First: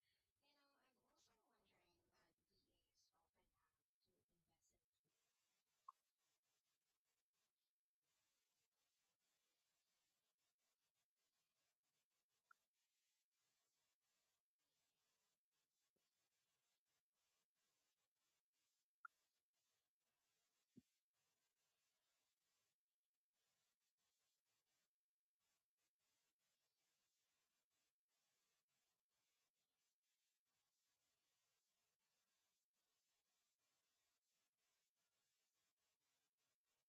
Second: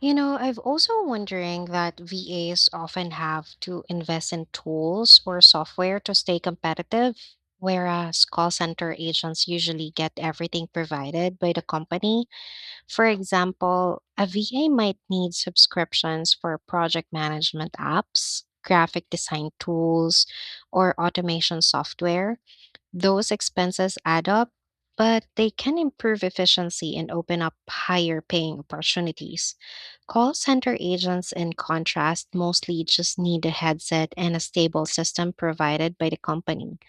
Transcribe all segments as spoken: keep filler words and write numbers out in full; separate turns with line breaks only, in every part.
You know, I've also wondering that V As often have to invest in tools or software to stay competitive, whereas call center agents usually get everything provided by the company. For example, a V A might need subscriptions for project management apps, graphic design tools, or automation software. Those expenses add up, but they can improve efficiency and open up higher paying opportunities. Call center agents, in contrast, mostly just need a headset and a stable system provided by the company.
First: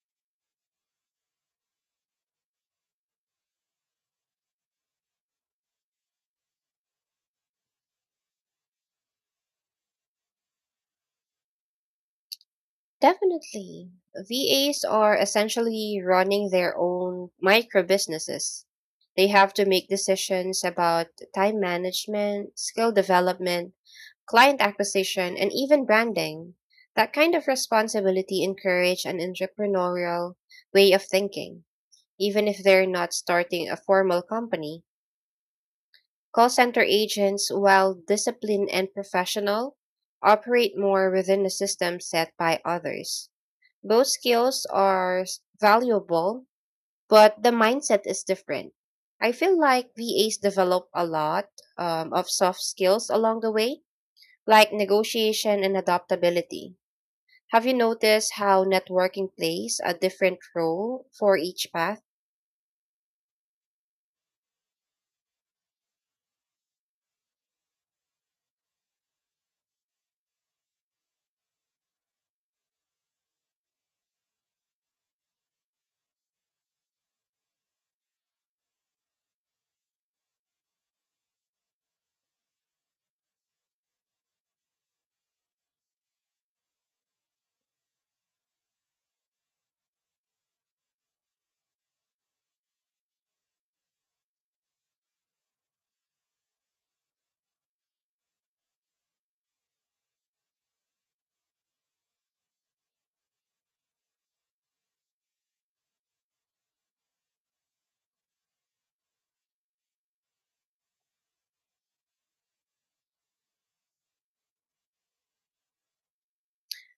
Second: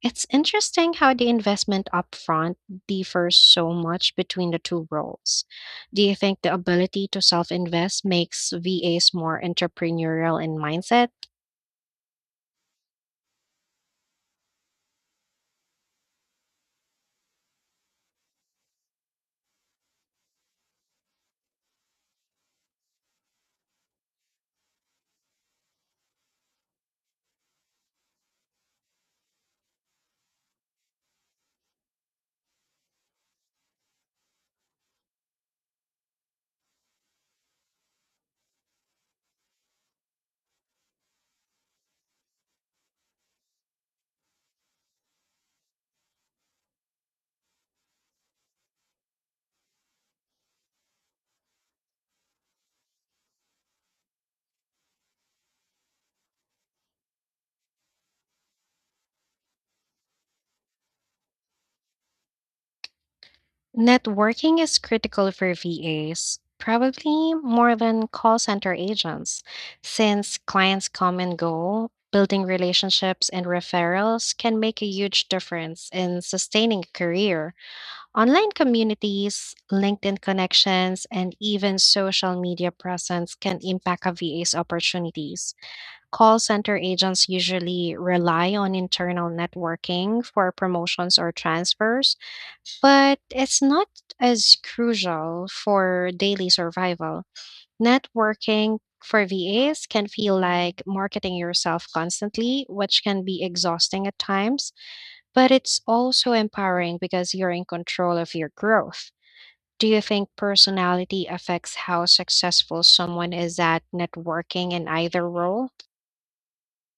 It's interesting how the investment upfront differs so much between the two roles. Do you think the ability to self invest makes V As more entrepreneurial in mindset?
Definitely. V As are essentially running their own micro businesses. They have to make decisions about time management, skill development, client acquisition, and even branding. That kind of responsibility encourage an entrepreneurial way of thinking, even if they're not starting a formal company. Call center agents, while disciplined and professional, operate more within a system set by others. Both skills are s- valuable, but the mindset is different. I feel like V As develop a lot um, of soft skills along the way, like negotiation and adaptability. Have you noticed how networking plays a different role for each path?
Networking is critical for V As, probably more than call center agents, since clients come and go. Building relationships and referrals can make a huge difference in sustaining a career. Online communities, LinkedIn connections, and even social media presence can impact a V A's opportunities. Call center agents usually rely on internal networking for promotions or transfers, but it's not as crucial for daily survival. Networking for V As can feel like marketing yourself constantly, which can be exhausting at times, but it's also empowering because you're in control of your growth. Do you think personality affects how successful someone is at networking in either role?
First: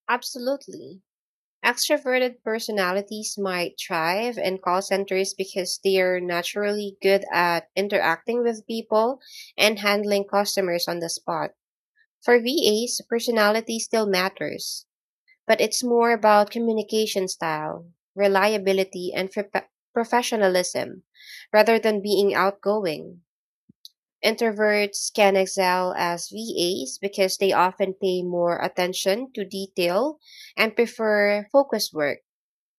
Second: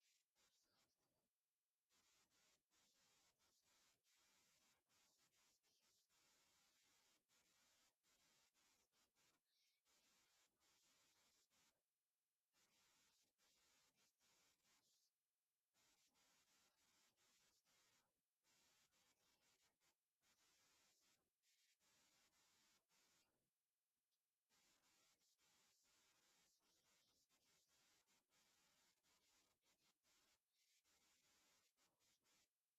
Absolutely. Extroverted personalities might thrive in call centers because they're naturally good at interacting with people and handling customers on the spot. For V As, personality still matters, but it's more about communication style, reliability, and prof- professionalism rather than being outgoing. Introverts can excel as V As because they often pay more attention to detail and prefer focused work.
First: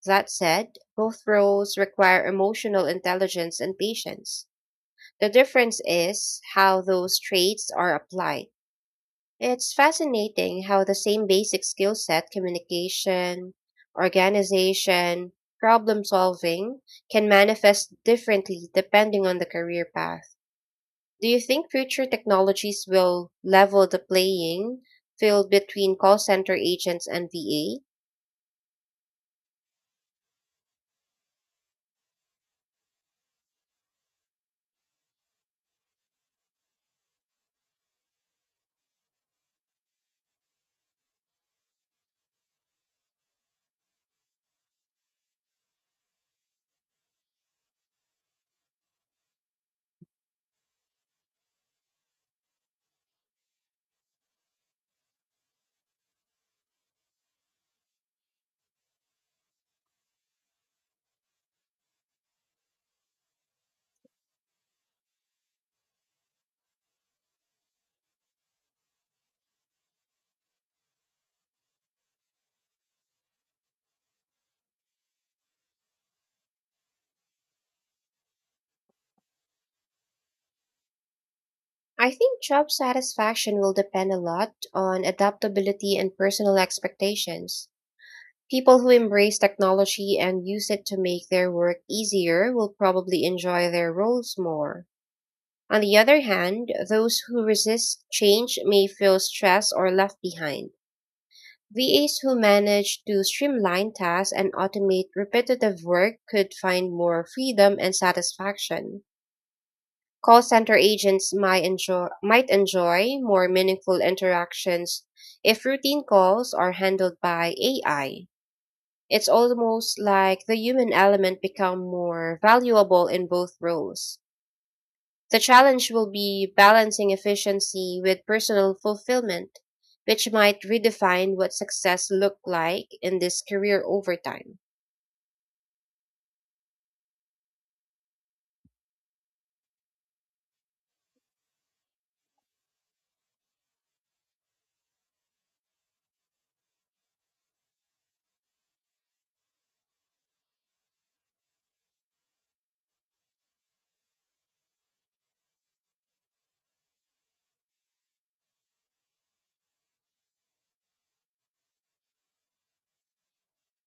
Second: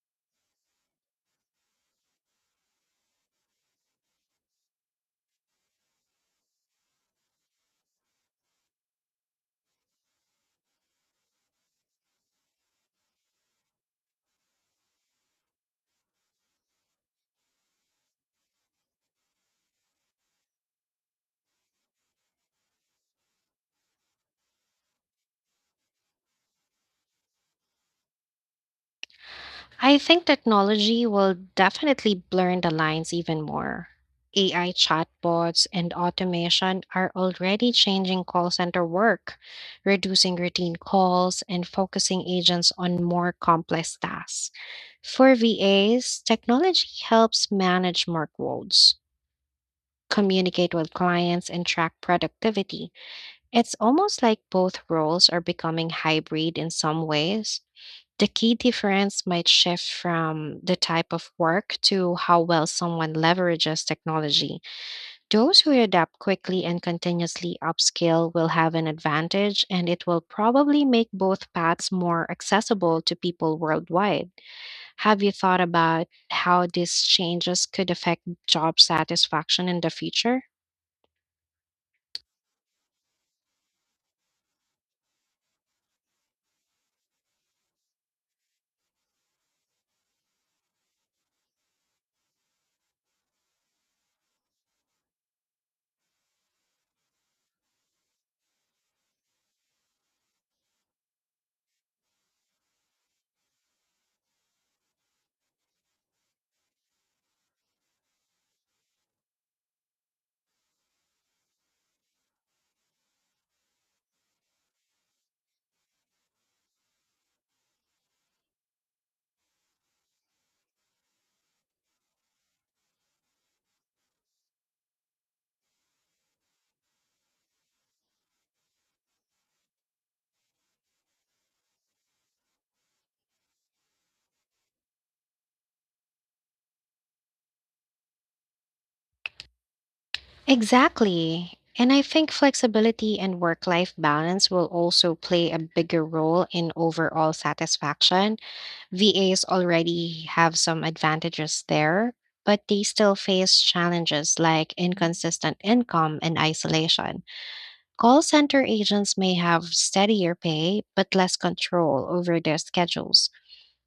That said, both roles require emotional intelligence and patience. The difference is how those traits are applied. It's fascinating how the same basic skill set, communication, organization, problem solving, can manifest differently depending on the career path. Do you think future technologies will level the playing field between call center agents and V A?
I think technology will definitely blur the lines even more. A I chatbots and automation are already changing call center work, reducing routine calls and focusing agents on more complex tasks. For V As, technology helps manage workloads, communicate with clients, and track productivity. It's almost like both roles are becoming hybrid in some ways. The key difference might shift from the type of work to how well someone leverages technology. Those who adapt quickly and continuously upskill will have an advantage, and it will probably make both paths more accessible to people worldwide. Have you thought about how these changes could affect job satisfaction in the future?
I think job satisfaction will depend a lot on adaptability and personal expectations. People who embrace technology and use it to make their work easier will probably enjoy their roles more. On the other hand, those who resist change may feel stressed or left behind. V As who manage to streamline tasks and automate repetitive work could find more freedom and satisfaction. Call center agents might enjoy, might enjoy more meaningful interactions if routine calls are handled by A I. It's almost like the human element become more valuable in both roles. The challenge will be balancing efficiency with personal fulfillment, which might redefine what success looked like in this career over time.
Exactly. And I think flexibility and work life balance will also play a bigger role in overall satisfaction. V As already have some advantages there, but they still face challenges like inconsistent income and isolation. Call center agents may have steadier pay, but less control over their schedules.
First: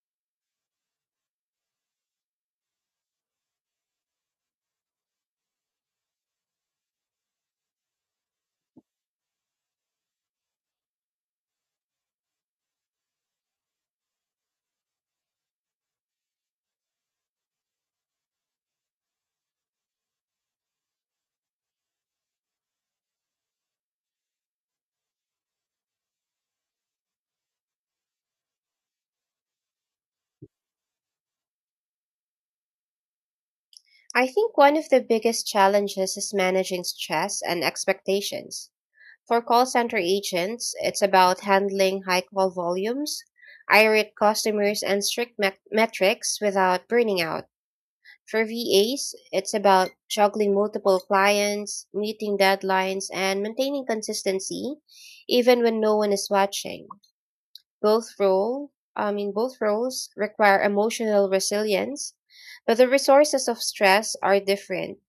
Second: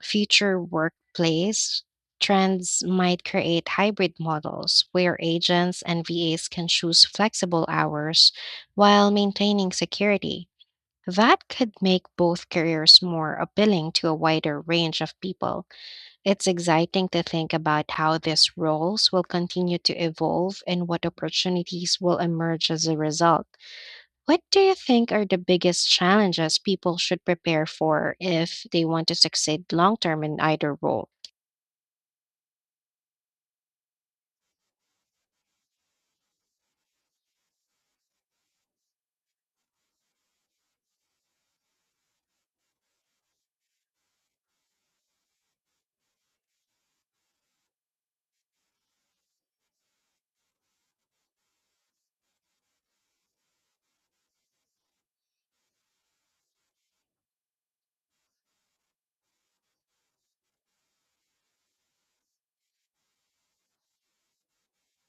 Future workplace trends might create hybrid models where agents and V As can choose flexible hours while maintaining security. That could make both careers more appealing to a wider range of people. It's exciting to think about how these roles will continue to evolve and what opportunities will emerge as a result. What do you think are the biggest challenges people should prepare for if they want to succeed long term in either role?
I think one of the biggest challenges is managing stress and expectations. For call center agents, it's about handling high call volumes, irate customers, and strict met- metrics without burning out. For V As, it's about juggling multiple clients, meeting deadlines, and maintaining consistency even when no one is watching. Both role, I mean, both roles require emotional resilience, but the resources of stress are different.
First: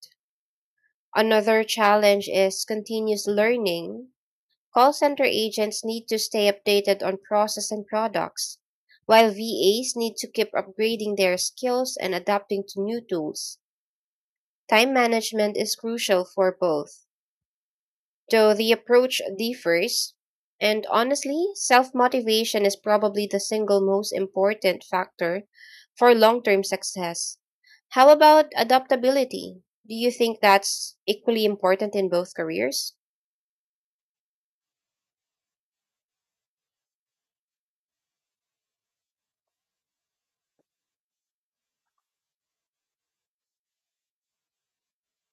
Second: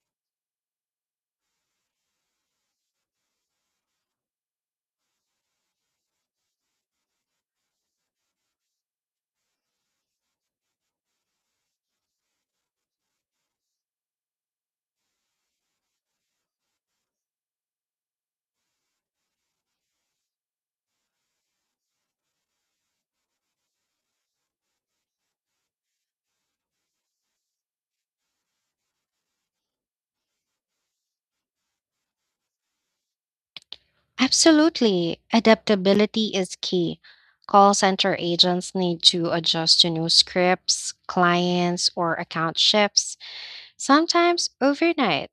Another challenge is continuous learning. Call center agents need to stay updated on process and products, while V As need to keep upgrading their skills and adapting to new tools. Time management is crucial for both, though the approach differs. And honestly, self motivation is probably the single most important factor for long term success. How about adaptability? Do you think that's equally important in both careers?
Absolutely. Adaptability is key. Call center agents need to adjust to new scripts, clients, or account shifts, sometimes overnight.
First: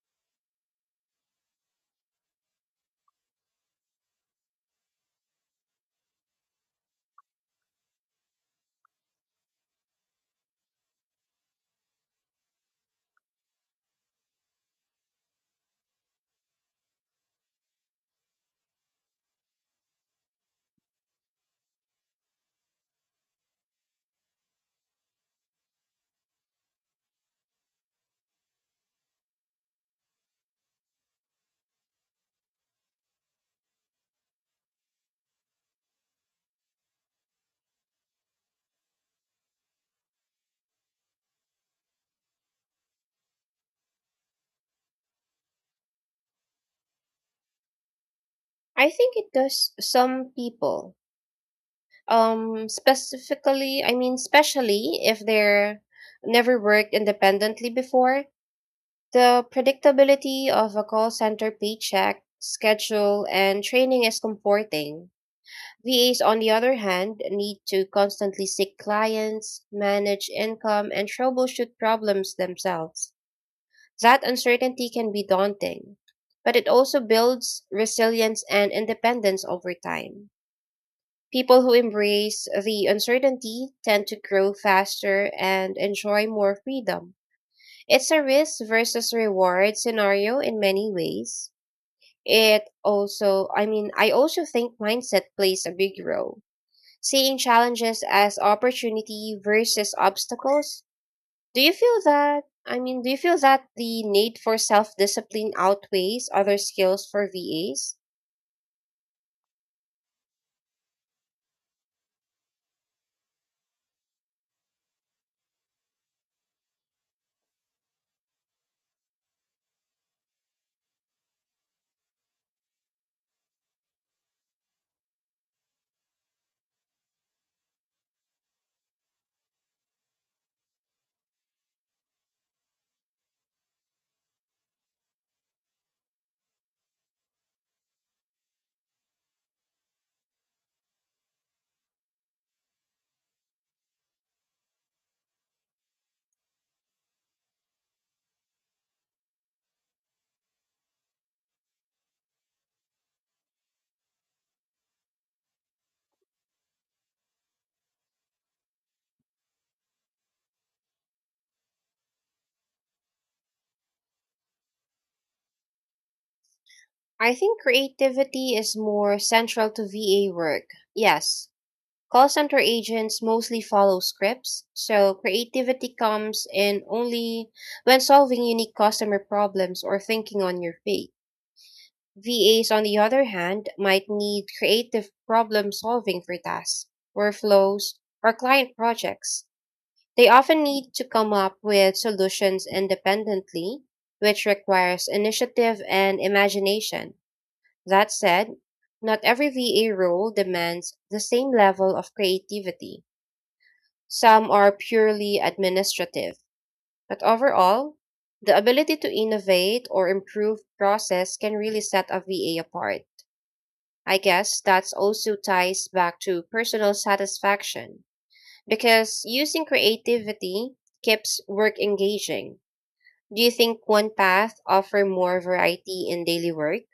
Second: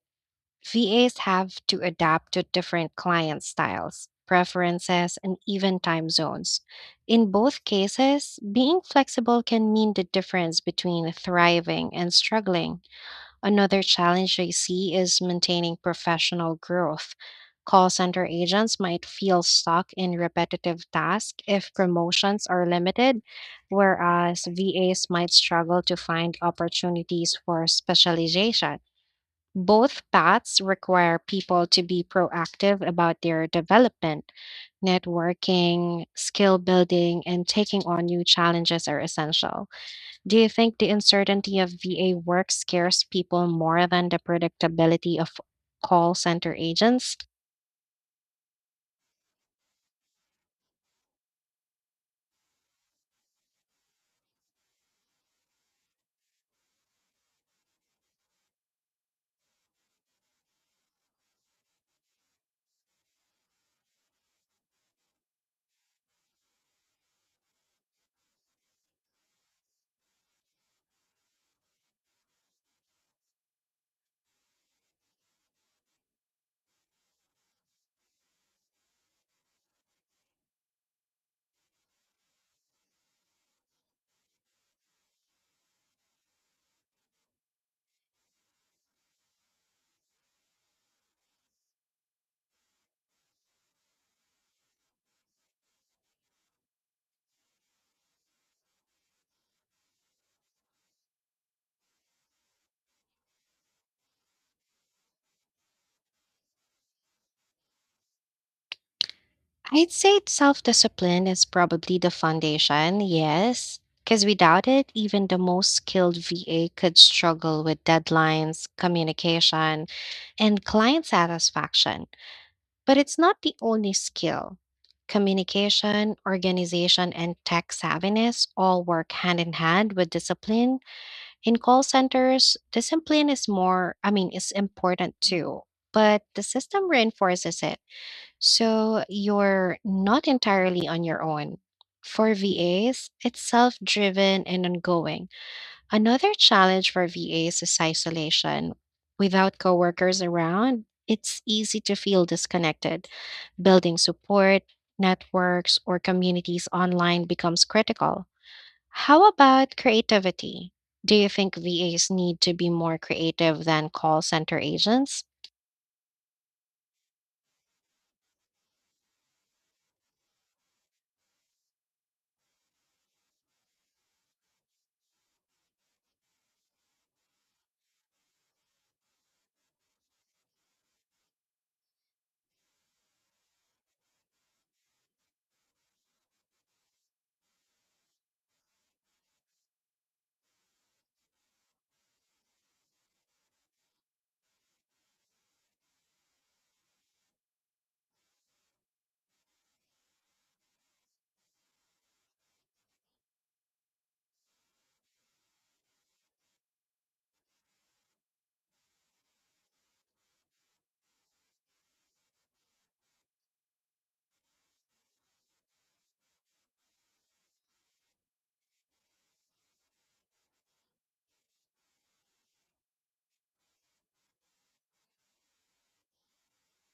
V As have to adapt to different client styles, preferences, and even time zones. In both cases, being flexible can mean the difference between thriving and struggling. Another challenge I see is maintaining professional growth. Call center agents might feel stuck in repetitive tasks if promotions are limited, whereas V As might struggle to find opportunities for specialization. Both paths require people to be proactive about their development. Networking, skill building, and taking on new challenges are essential. Do you think the uncertainty of V A work scares people more than the predictability of call center agents?
I think it does some people. Um, specifically, I mean, especially if they're never worked independently before, the predictability of a call center paycheck, schedule, and training is comforting. V As, on the other hand, need to constantly seek clients, manage income, and troubleshoot problems themselves. That uncertainty can be daunting, but it also builds resilience and independence over time. People who embrace the uncertainty tend to grow faster and enjoy more freedom. It's a risk versus reward scenario in many ways. It also, I mean, I also think mindset plays a big role. Seeing challenges as opportunity versus obstacles. Do you feel that? I mean, do you feel that the need for self discipline outweighs other skills for V As?
I'd say self discipline is probably the foundation, yes. Because without it, even the most skilled V A could struggle with deadlines, communication, and client satisfaction. But it's not the only skill. Communication, organization, and tech savviness all work hand in hand with discipline. In call centers, discipline is more, I mean, is important too, but the system reinforces it. So you're not entirely on your own. For V As, it's self driven and ongoing. Another challenge for V As is isolation. Without coworkers around, it's easy to feel disconnected. Building support, networks, or communities online becomes critical. How about creativity? Do you think V As need to be more creative than call center agents?
I think creativity is more central to V A work. Yes, call center agents mostly follow scripts, so creativity comes in only when solving unique customer problems or thinking on your feet. V As, on the other hand, might need creative problem solving for tasks, workflows, or client projects. They often need to come up with solutions independently, which requires initiative and imagination. That said, not every V A role demands the same level of creativity. Some are purely administrative, but overall, the ability to innovate or improve process can really set a V A apart. I guess that's also ties back to personal satisfaction because using creativity keeps work engaging. Do you think one path offer more variety in daily work?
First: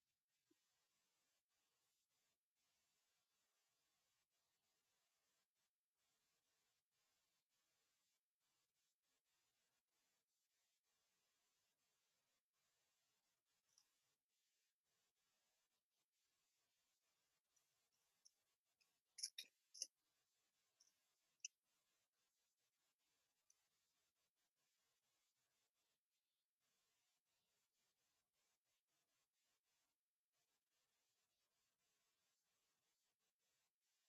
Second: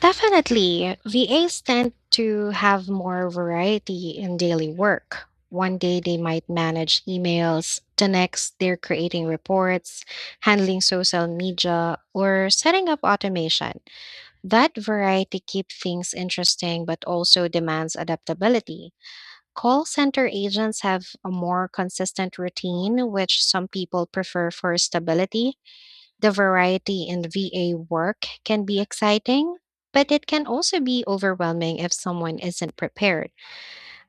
Definitely. V As tend to have more variety in daily work. One day they might manage emails, the next they're creating reports, handling social media, or setting up automation. That variety keeps things interesting but also demands adaptability. Call center agents have a more consistent routine, which some people prefer for stability. The variety in V A work can be exciting, but it can also be overwhelming if someone isn't prepared.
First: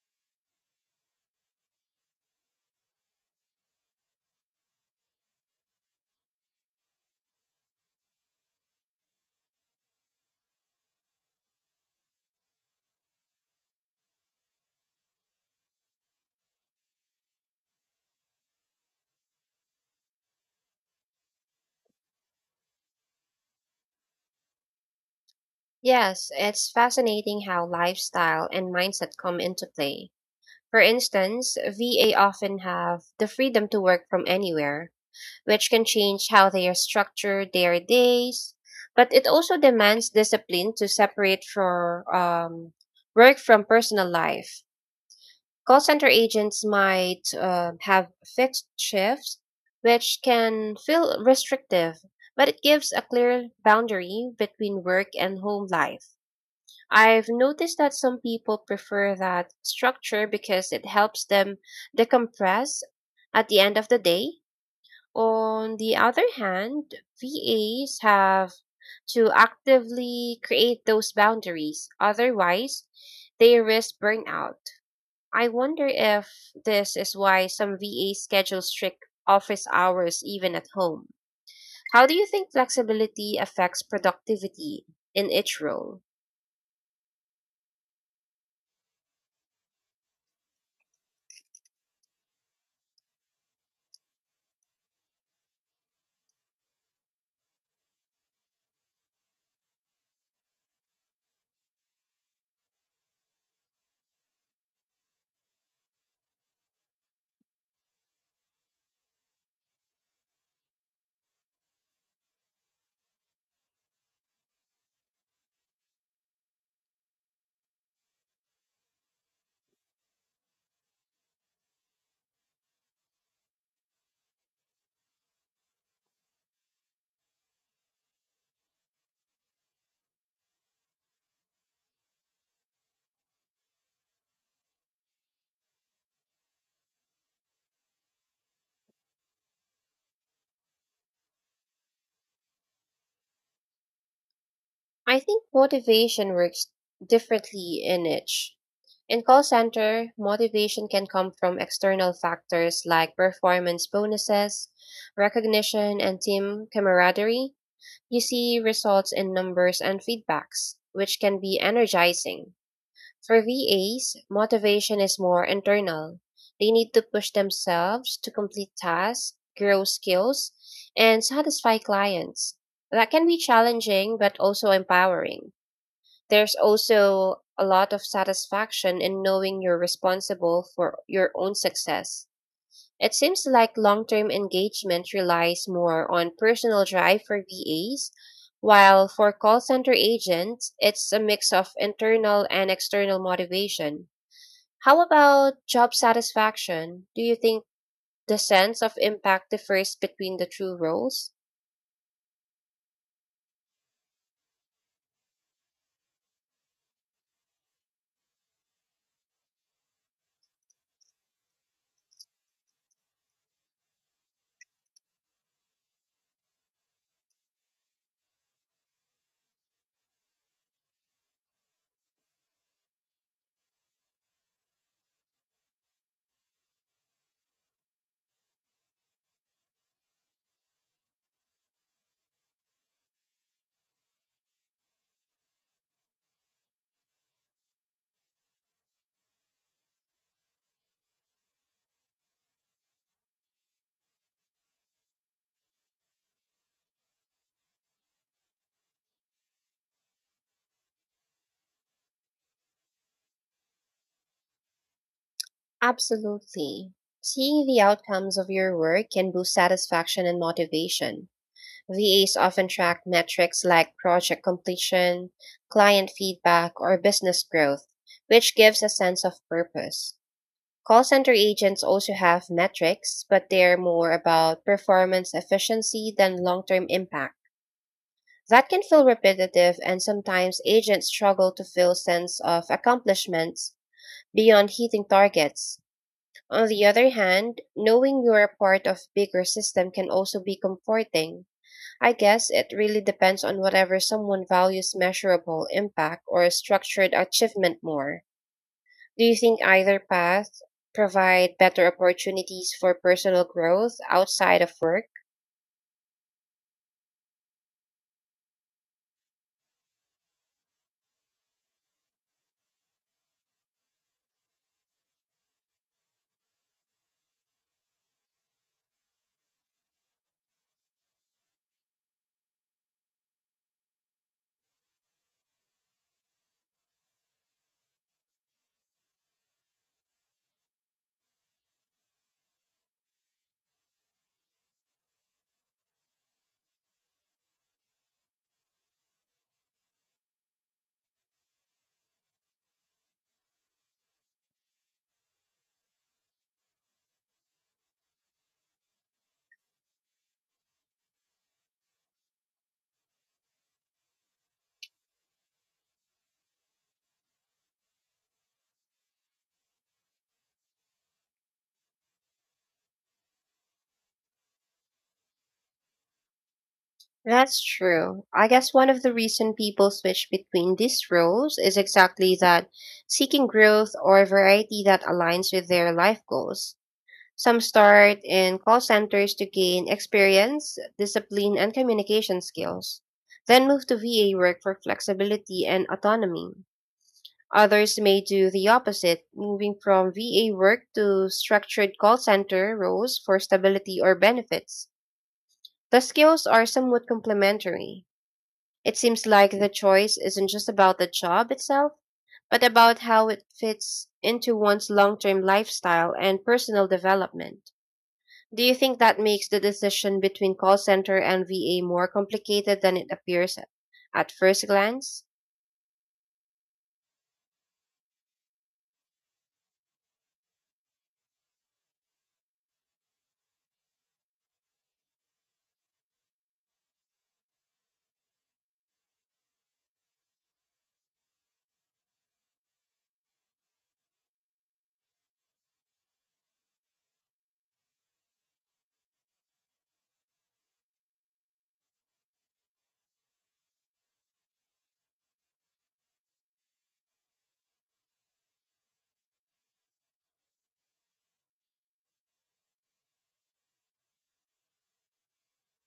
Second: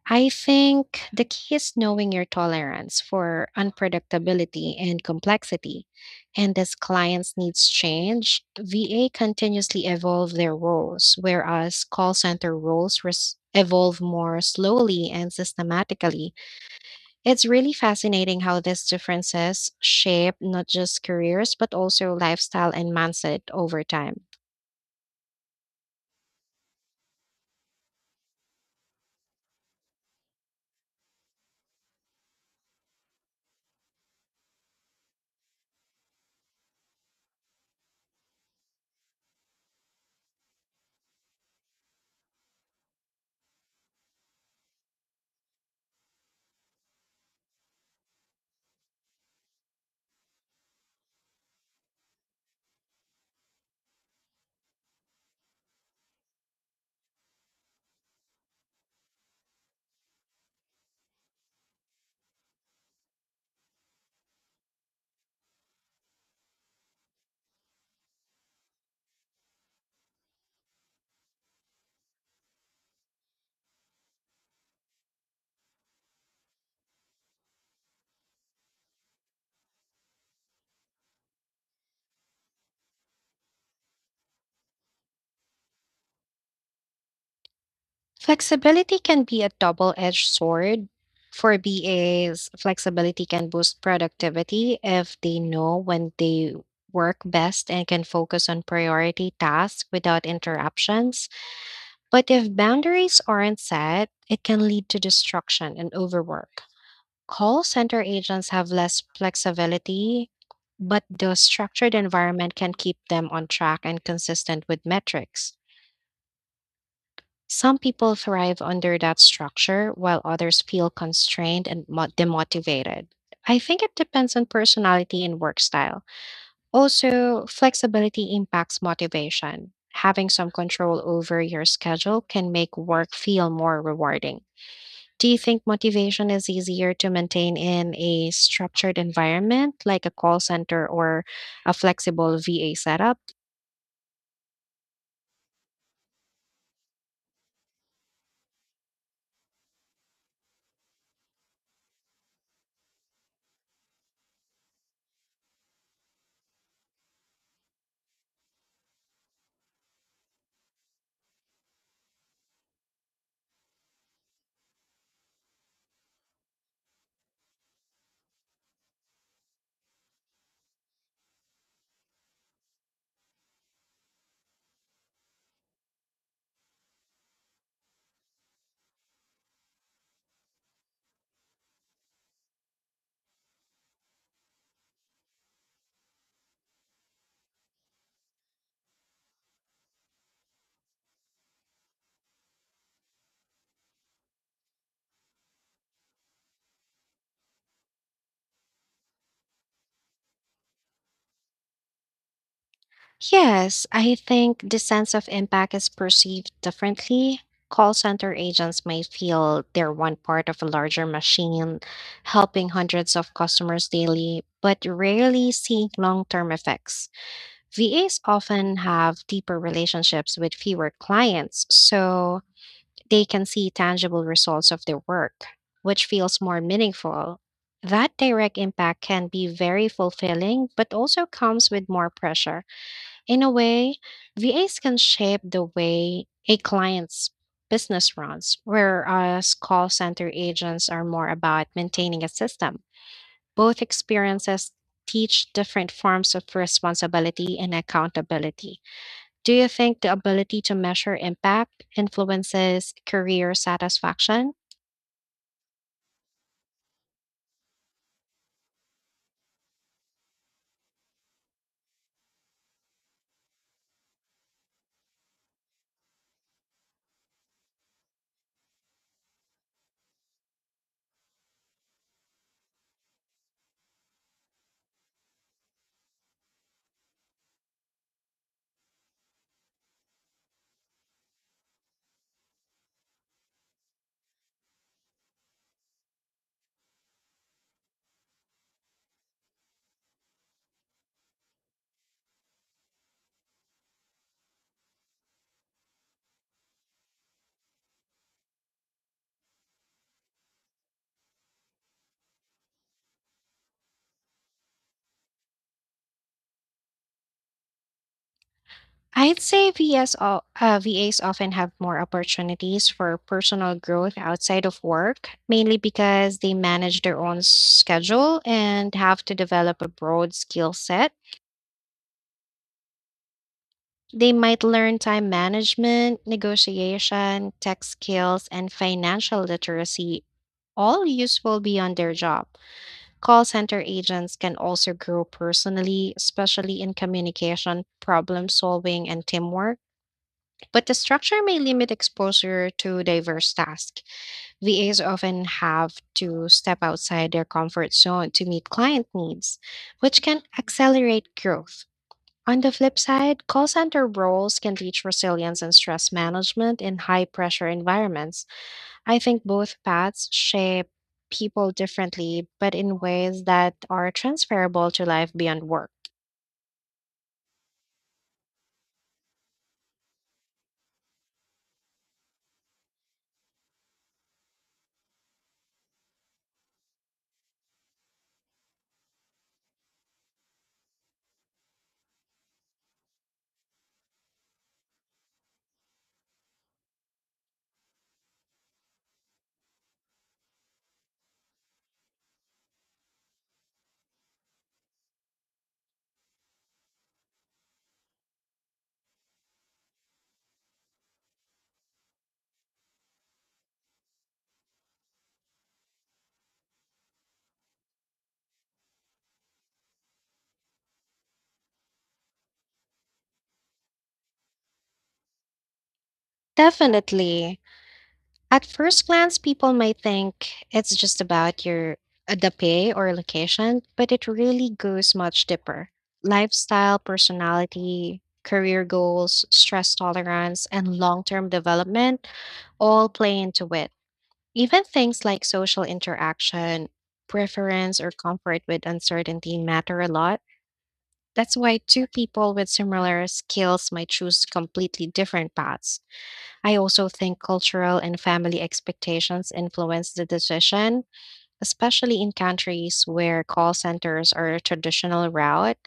I think the key is knowing your tolerance for unpredictability and complexity. And as clients' needs change, V A continuously evolve their roles, whereas call center roles res- evolve more slowly and systematically. It's really fascinating how these differences shape not just careers, but also lifestyle and mindset over time.
Yes, it's fascinating how lifestyle and mindset come into play. For instance, V A often have the freedom to work from anywhere, which can change how they are structured their days. But it also demands discipline to separate for um, work from personal life. Call center agents might uh, have fixed shifts, which can feel restrictive, but it gives a clear boundary between work and home life. I've noticed that some people prefer that structure because it helps them decompress at the end of the day. On the other hand, V As have to actively create those boundaries. Otherwise, they risk burnout. I wonder if this is why some V As schedule strict office hours even at home. How do you think flexibility affects productivity in each role?
Flexibility can be a double edged sword. For B As, flexibility can boost productivity if they know when they work best and can focus on priority tasks without interruptions. But if boundaries aren't set, it can lead to distraction and overwork. Call center agents have less flexibility, but the structured environment can keep them on track and consistent with metrics. Some people thrive under that structure, while others feel constrained and mo- demotivated. I think it depends on personality and work style. Also, flexibility impacts motivation. Having some control over your schedule can make work feel more rewarding. Do you think motivation is easier to maintain in a structured environment like a call center or a flexible V A setup?
I think motivation works differently in each. In call center, motivation can come from external factors like performance bonuses, recognition, and team camaraderie. You see results in numbers and feedbacks, which can be energizing. For V As, motivation is more internal. They need to push themselves to complete tasks, grow skills, and satisfy clients. That can be challenging but also empowering. There's also a lot of satisfaction in knowing you're responsible for your own success. It seems like long term engagement relies more on personal drive for V As, while for call center agents, it's a mix of internal and external motivation. How about job satisfaction? Do you think the sense of impact differs between the two roles?
Yes, I think the sense of impact is perceived differently. Call center agents may feel they're one part of a larger machine, helping hundreds of customers daily, but rarely see long term effects. V As often have deeper relationships with fewer clients, so they can see tangible results of their work, which feels more meaningful. That direct impact can be very fulfilling, but also comes with more pressure. In a way, V As can shape the way a client's business runs, whereas call center agents are more about maintaining a system. Both experiences teach different forms of responsibility and accountability. Do you think the ability to measure impact influences career satisfaction?
Absolutely. Seeing the outcomes of your work can boost satisfaction and motivation. V As often track metrics like project completion, client feedback, or business growth, which gives a sense of purpose. Call center agents also have metrics, but they're more about performance efficiency than long term impact. That can feel repetitive, and sometimes agents struggle to feel sense of accomplishments beyond hitting targets. On the other hand, knowing you're a part of bigger system can also be comforting. I guess it really depends on whatever someone values measurable impact or structured achievement more. Do you think either path provide better opportunities for personal growth outside of work?
I'd say V S, o- uh, V As often have more opportunities for personal growth outside of work, mainly because they manage their own schedule and have to develop a broad skill set. They might learn time management, negotiation, tech skills, and financial literacy, all useful beyond their job. Call center agents can also grow personally, especially in communication, problem solving, and teamwork, but the structure may limit exposure to diverse tasks. V As often have to step outside their comfort zone to meet client needs, which can accelerate growth. On the flip side, call center roles can teach resilience and stress management in high pressure environments. I think both paths shape people differently, but in ways that are transferable to life beyond work.
That's true. I guess one of the reason people switch between these roles is exactly that seeking growth or variety that aligns with their life goals. Some start in call centers to gain experience, discipline, and communication skills, then move to V A work for flexibility and autonomy. Others may do the opposite, moving from V A work to structured call center roles for stability or benefits. The skills are somewhat complementary. It seems like the choice isn't just about the job itself, but about how it fits into one's long term lifestyle and personal development. Do you think that makes the decision between call center and V A more complicated than it appears at at first glance?
Definitely. At first glance, people might think it's just about your uh, the pay or location, but it really goes much deeper. Lifestyle, personality, career goals, stress tolerance, and long-term development all play into it. Even things like social interaction, preference, or comfort with uncertainty matter a lot. That's why two people with similar skills might choose completely different paths. I also think cultural and family expectations influence the decision, especially in countries where call centers are a traditional route.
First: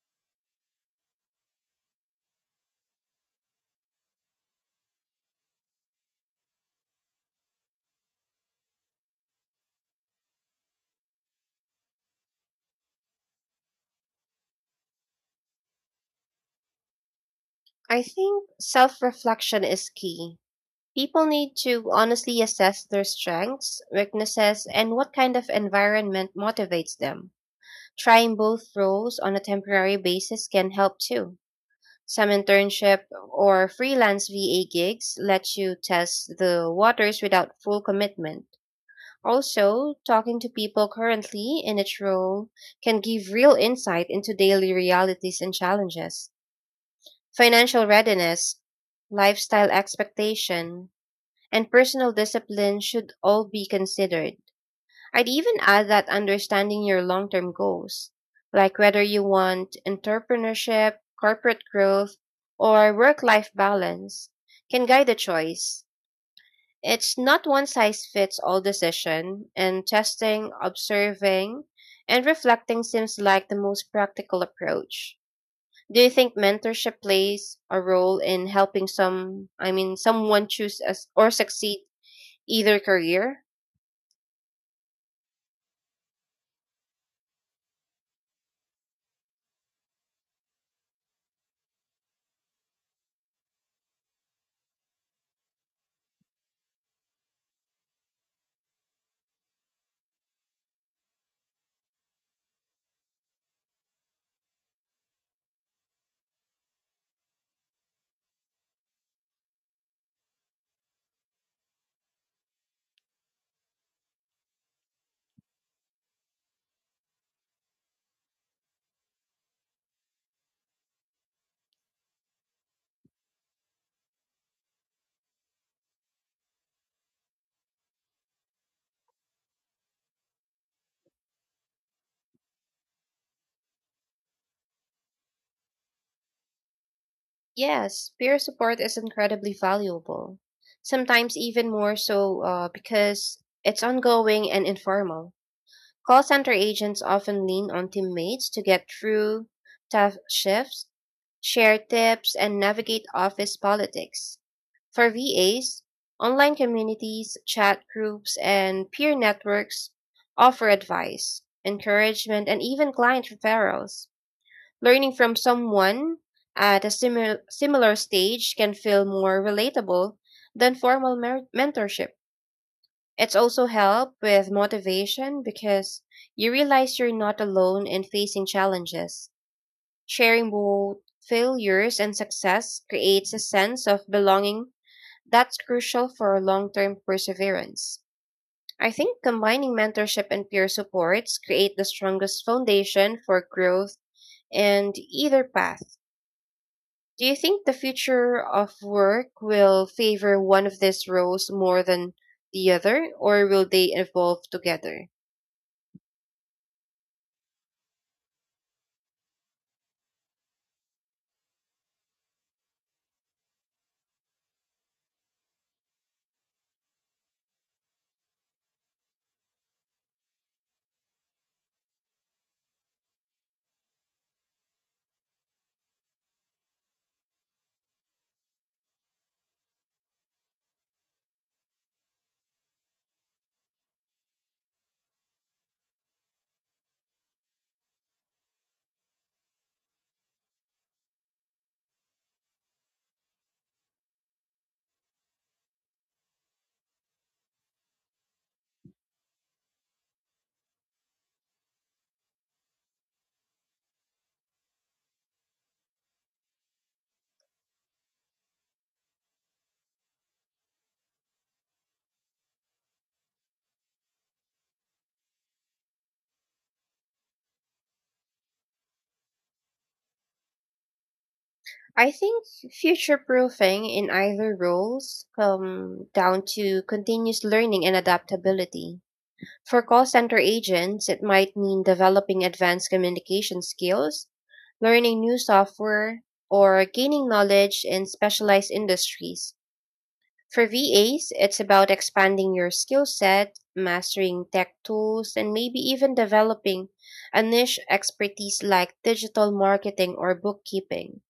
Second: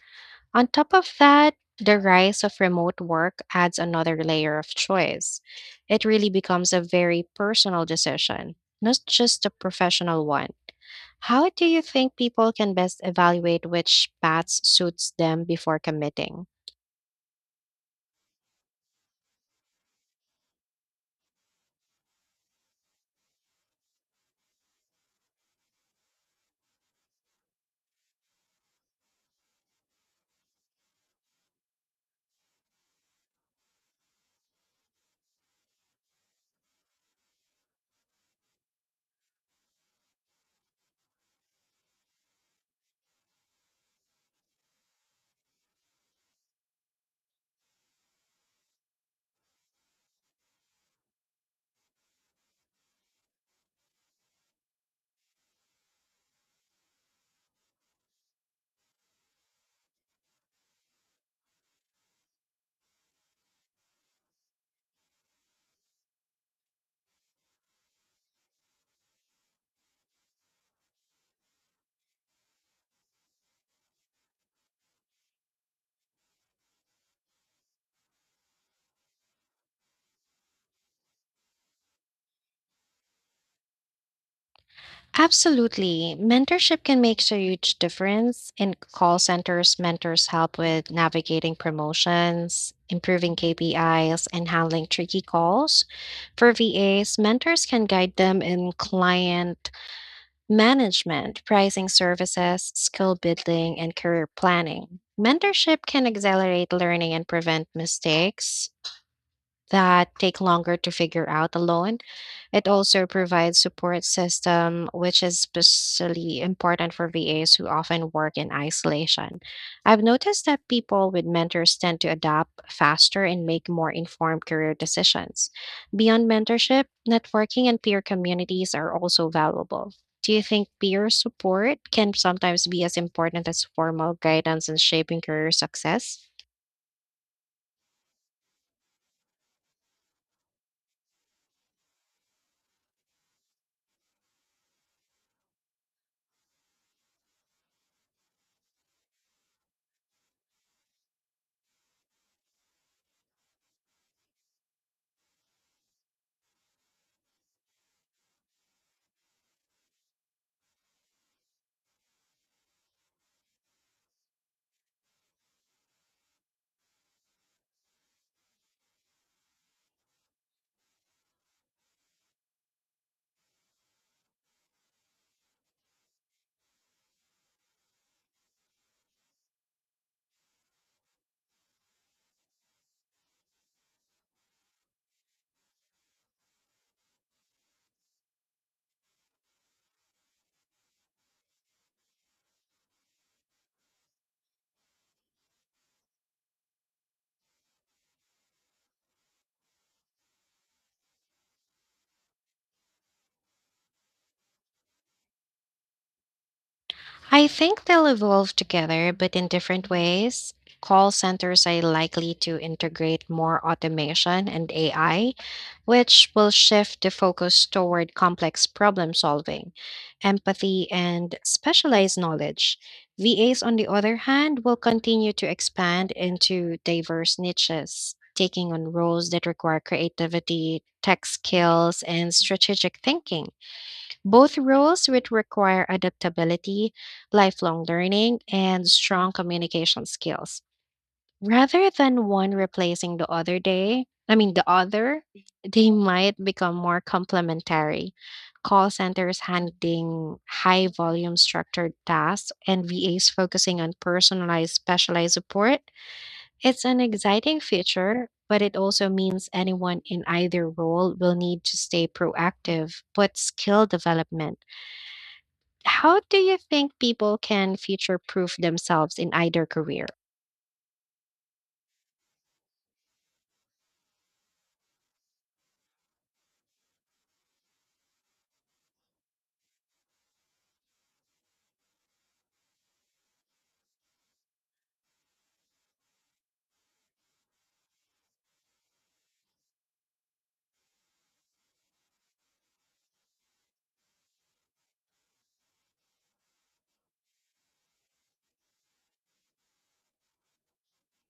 On top of that, the rise of remote work adds another layer of choice. It really becomes a very personal decision, not just a professional one. How do you think people can best evaluate which paths suits them before committing?
I think self reflection is key. People need to honestly assess their strengths, weaknesses, and what kind of environment motivates them. Trying both roles on a temporary basis can help too. Some internship or freelance V A gigs let you test the waters without full commitment. Also, talking to people currently in its role can give real insight into daily realities and challenges. Financial readiness, lifestyle expectation, and personal discipline should all be considered. I'd even add that understanding your long term goals, like whether you want entrepreneurship, corporate growth, or work life balance, can guide the choice. It's not one size fits all decision, and testing, observing, and reflecting seems like the most practical approach. Do you think mentorship plays a role in helping some, I mean, someone choose as, or succeed either career?
Absolutely. Mentorship can make a huge difference. In call centers, mentors help with navigating promotions, improving K P Is, and handling tricky calls. For V As, mentors can guide them in client management, pricing services, skill building, and career planning. Mentorship can accelerate learning and prevent mistakes that take longer to figure out alone. It also provides support system, which is especially important for V As who often work in isolation. I've noticed that people with mentors tend to adapt faster and make more informed career decisions. Beyond mentorship, networking and peer communities are also valuable. Do you think peer support can sometimes be as important as formal guidance in shaping career success?
Yes, peer support is incredibly valuable. Sometimes even more so uh, because it's ongoing and informal. Call center agents often lean on teammates to get through tough shifts, share tips, and navigate office politics. For V As, online communities, chat groups, and peer networks offer advice, encouragement, and even client referrals. Learning from someone at a similar similar stage can feel more relatable than formal mer- mentorship. It's also help with motivation because you realize you're not alone in facing challenges. Sharing both failures and success creates a sense of belonging that's crucial for long-term perseverance. I think combining mentorship and peer supports create the strongest foundation for growth in either path. Do you think the future of work will favor one of these roles more than the other, or will they evolve together?
I think they'll evolve together, but in different ways. Call centers are likely to integrate more automation and A I, which will shift the focus toward complex problem solving, empathy, and specialized knowledge. V As, on the other hand, will continue to expand into diverse niches, taking on roles that require creativity, tech skills, and strategic thinking. Both roles would require adaptability, lifelong learning, and strong communication skills. Rather than one replacing the other day, I mean the other, they might become more complementary. Call centers handling high volume structured tasks and V As focusing on personalized specialized support. It's an exciting future, but it also means anyone in either role will need to stay proactive, but skill development. How do you think people can future proof themselves in either career?
I think future proofing in either roles come down to continuous learning and adaptability. For call center agents, it might mean developing advanced communication skills, learning new software, or gaining knowledge in specialized industries. For V As, it's about expanding your skill set, mastering tech tools, and maybe even developing a niche expertise like digital marketing or bookkeeping.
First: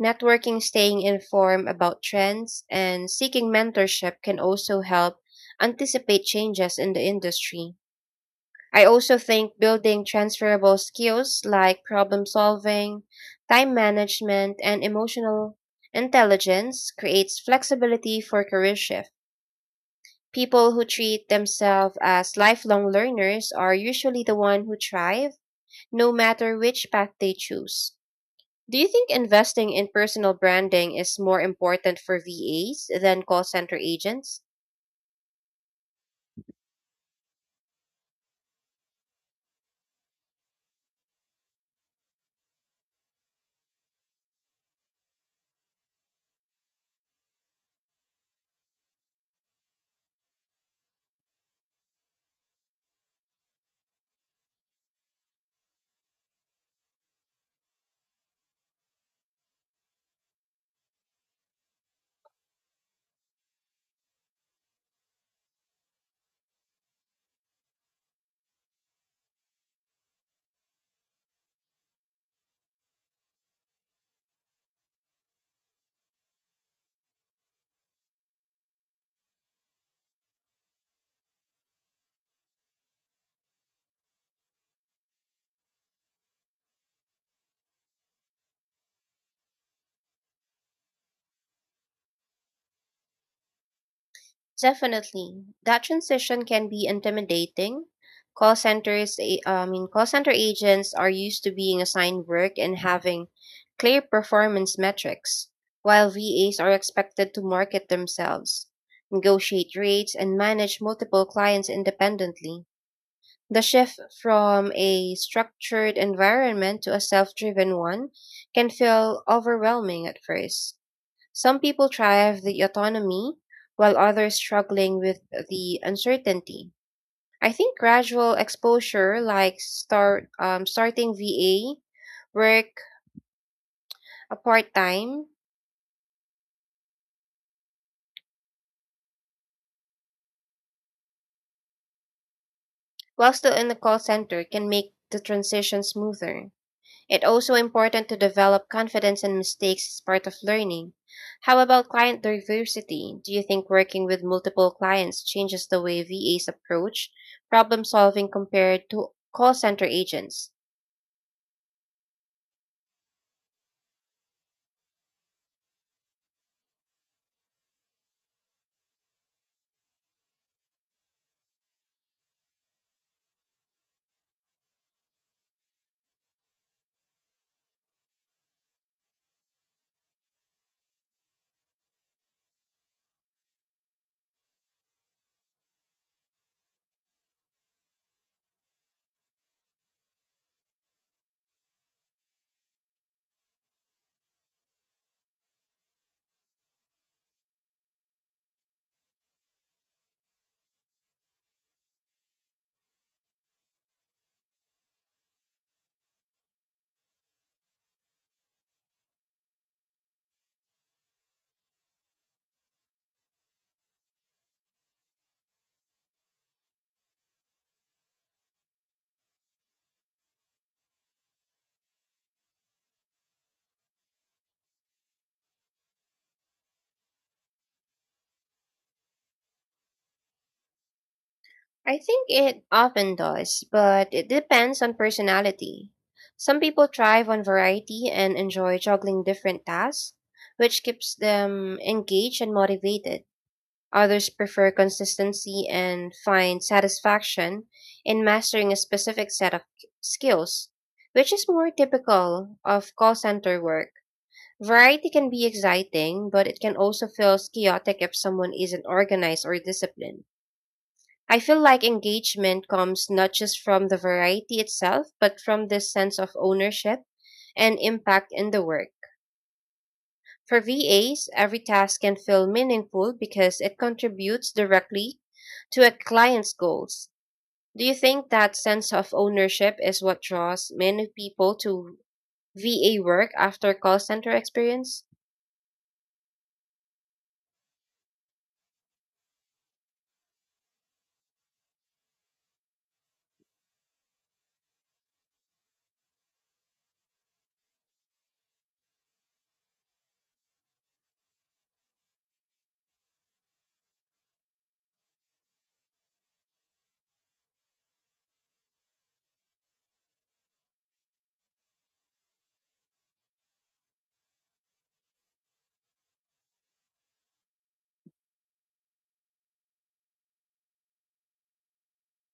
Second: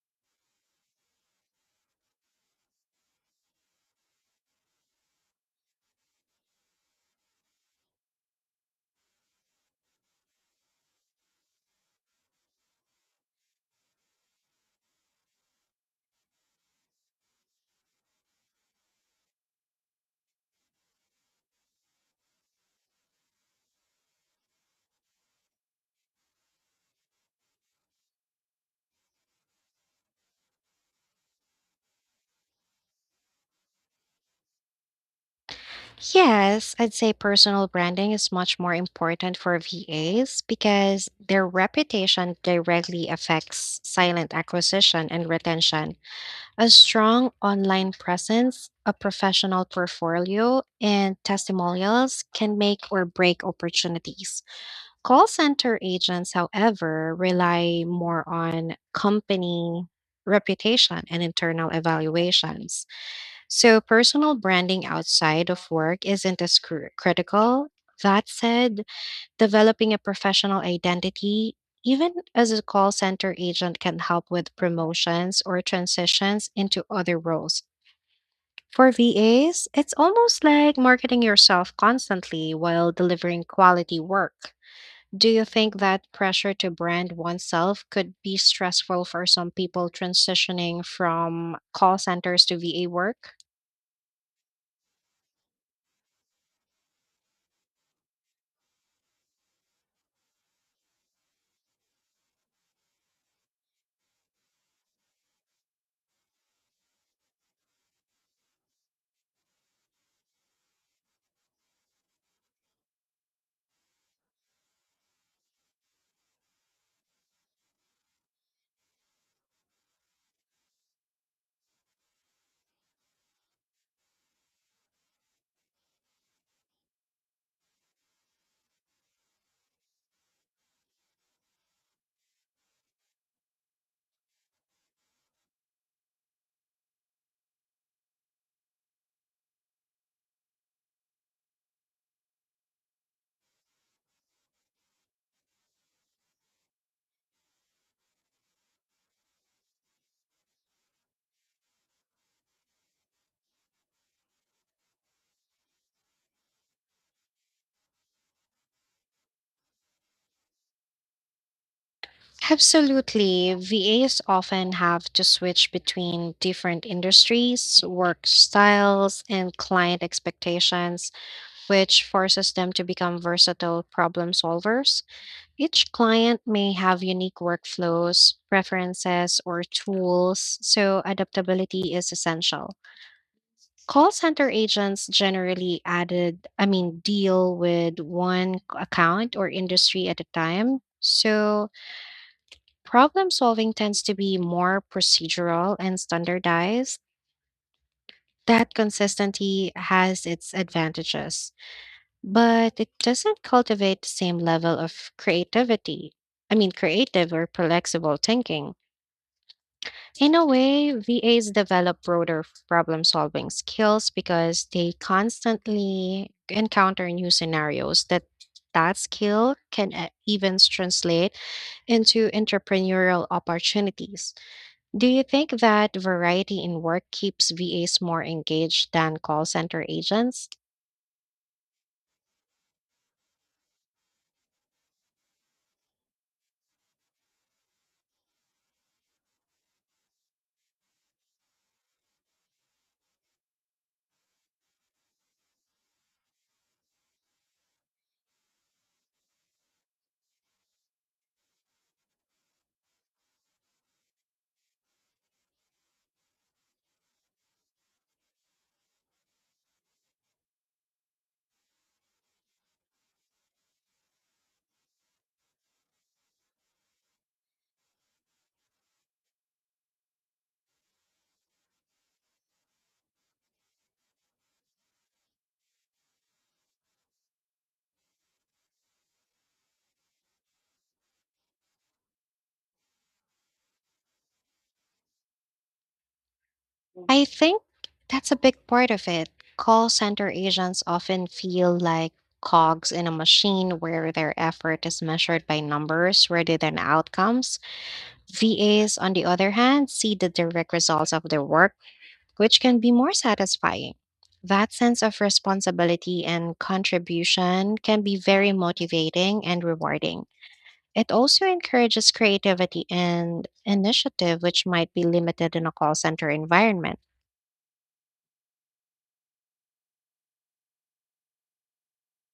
Networking, staying informed about trends, and seeking mentorship can also help anticipate changes in the industry. I also think building transferable skills like problem solving, time management, and emotional intelligence creates flexibility for career shift. People who treat themselves as lifelong learners are usually the ones who thrive, no matter which path they choose. Do you think investing in personal branding is more important for V As than call center agents?
Yes, I'd say personal branding is much more important for V As because their reputation directly affects silent acquisition and retention. A strong online presence, a professional portfolio, and testimonials can make or break opportunities. Call center agents, however, rely more on company reputation and internal evaluations. So, personal branding outside of work isn't as cr- critical. That said, developing a professional identity, even as a call center agent, can help with promotions or transitions into other roles. For V As, it's almost like marketing yourself constantly while delivering quality work. Do you think that pressure to brand oneself could be stressful for some people transitioning from call centers to V A work?
Definitely. That transition can be intimidating. Call centers, a- I mean, call center agents are used to being assigned work and having clear performance metrics, while V As are expected to market themselves, negotiate rates, and manage multiple clients independently. The shift from a structured environment to a self driven one can feel overwhelming at first. Some people thrive the autonomy, while others struggling with the uncertainty. I think gradual exposure, like start um, starting V A work a part time while still in the call center, can make the transition smoother. It also important to develop confidence and mistakes as part of learning. How about client diversity? Do you think working with multiple clients changes the way V As approach problem solving compared to call center agents?
Absolutely. V As often have to switch between different industries, work styles, and client expectations, which forces them to become versatile problem solvers. Each client may have unique workflows, preferences, or tools, so adaptability is essential. Call center agents generally added, I mean, deal with one c- account or industry at a time. So problem solving tends to be more procedural and standardized. That consistency has its advantages, but it doesn't cultivate the same level of creativity. I mean, creative or flexible thinking. In a way, V As develop broader problem solving skills because they constantly encounter new scenarios that that skill can e- even translate into entrepreneurial opportunities. Do you think that variety in work keeps V As more engaged than call center agents?
I think it often does, but it depends on personality. Some people thrive on variety and enjoy juggling different tasks, which keeps them engaged and motivated. Others prefer consistency and find satisfaction in mastering a specific set of skills, which is more typical of call center work. Variety can be exciting, but it can also feel chaotic if someone isn't organized or disciplined. I feel like engagement comes not just from the variety itself, but from this sense of ownership and impact in the work. For V As, every task can feel meaningful because it contributes directly to a client's goals. Do you think that sense of ownership is what draws many people to V A work after call center experience?
I think that's a big part of it. Call center agents often feel like cogs in a machine where their effort is measured by numbers rather than outcomes. V As, on the other hand, see the direct results of their work, which can be more satisfying. That sense of responsibility and contribution can be very motivating and rewarding. It also encourages creativity and initiative, which might be limited in a call center environment.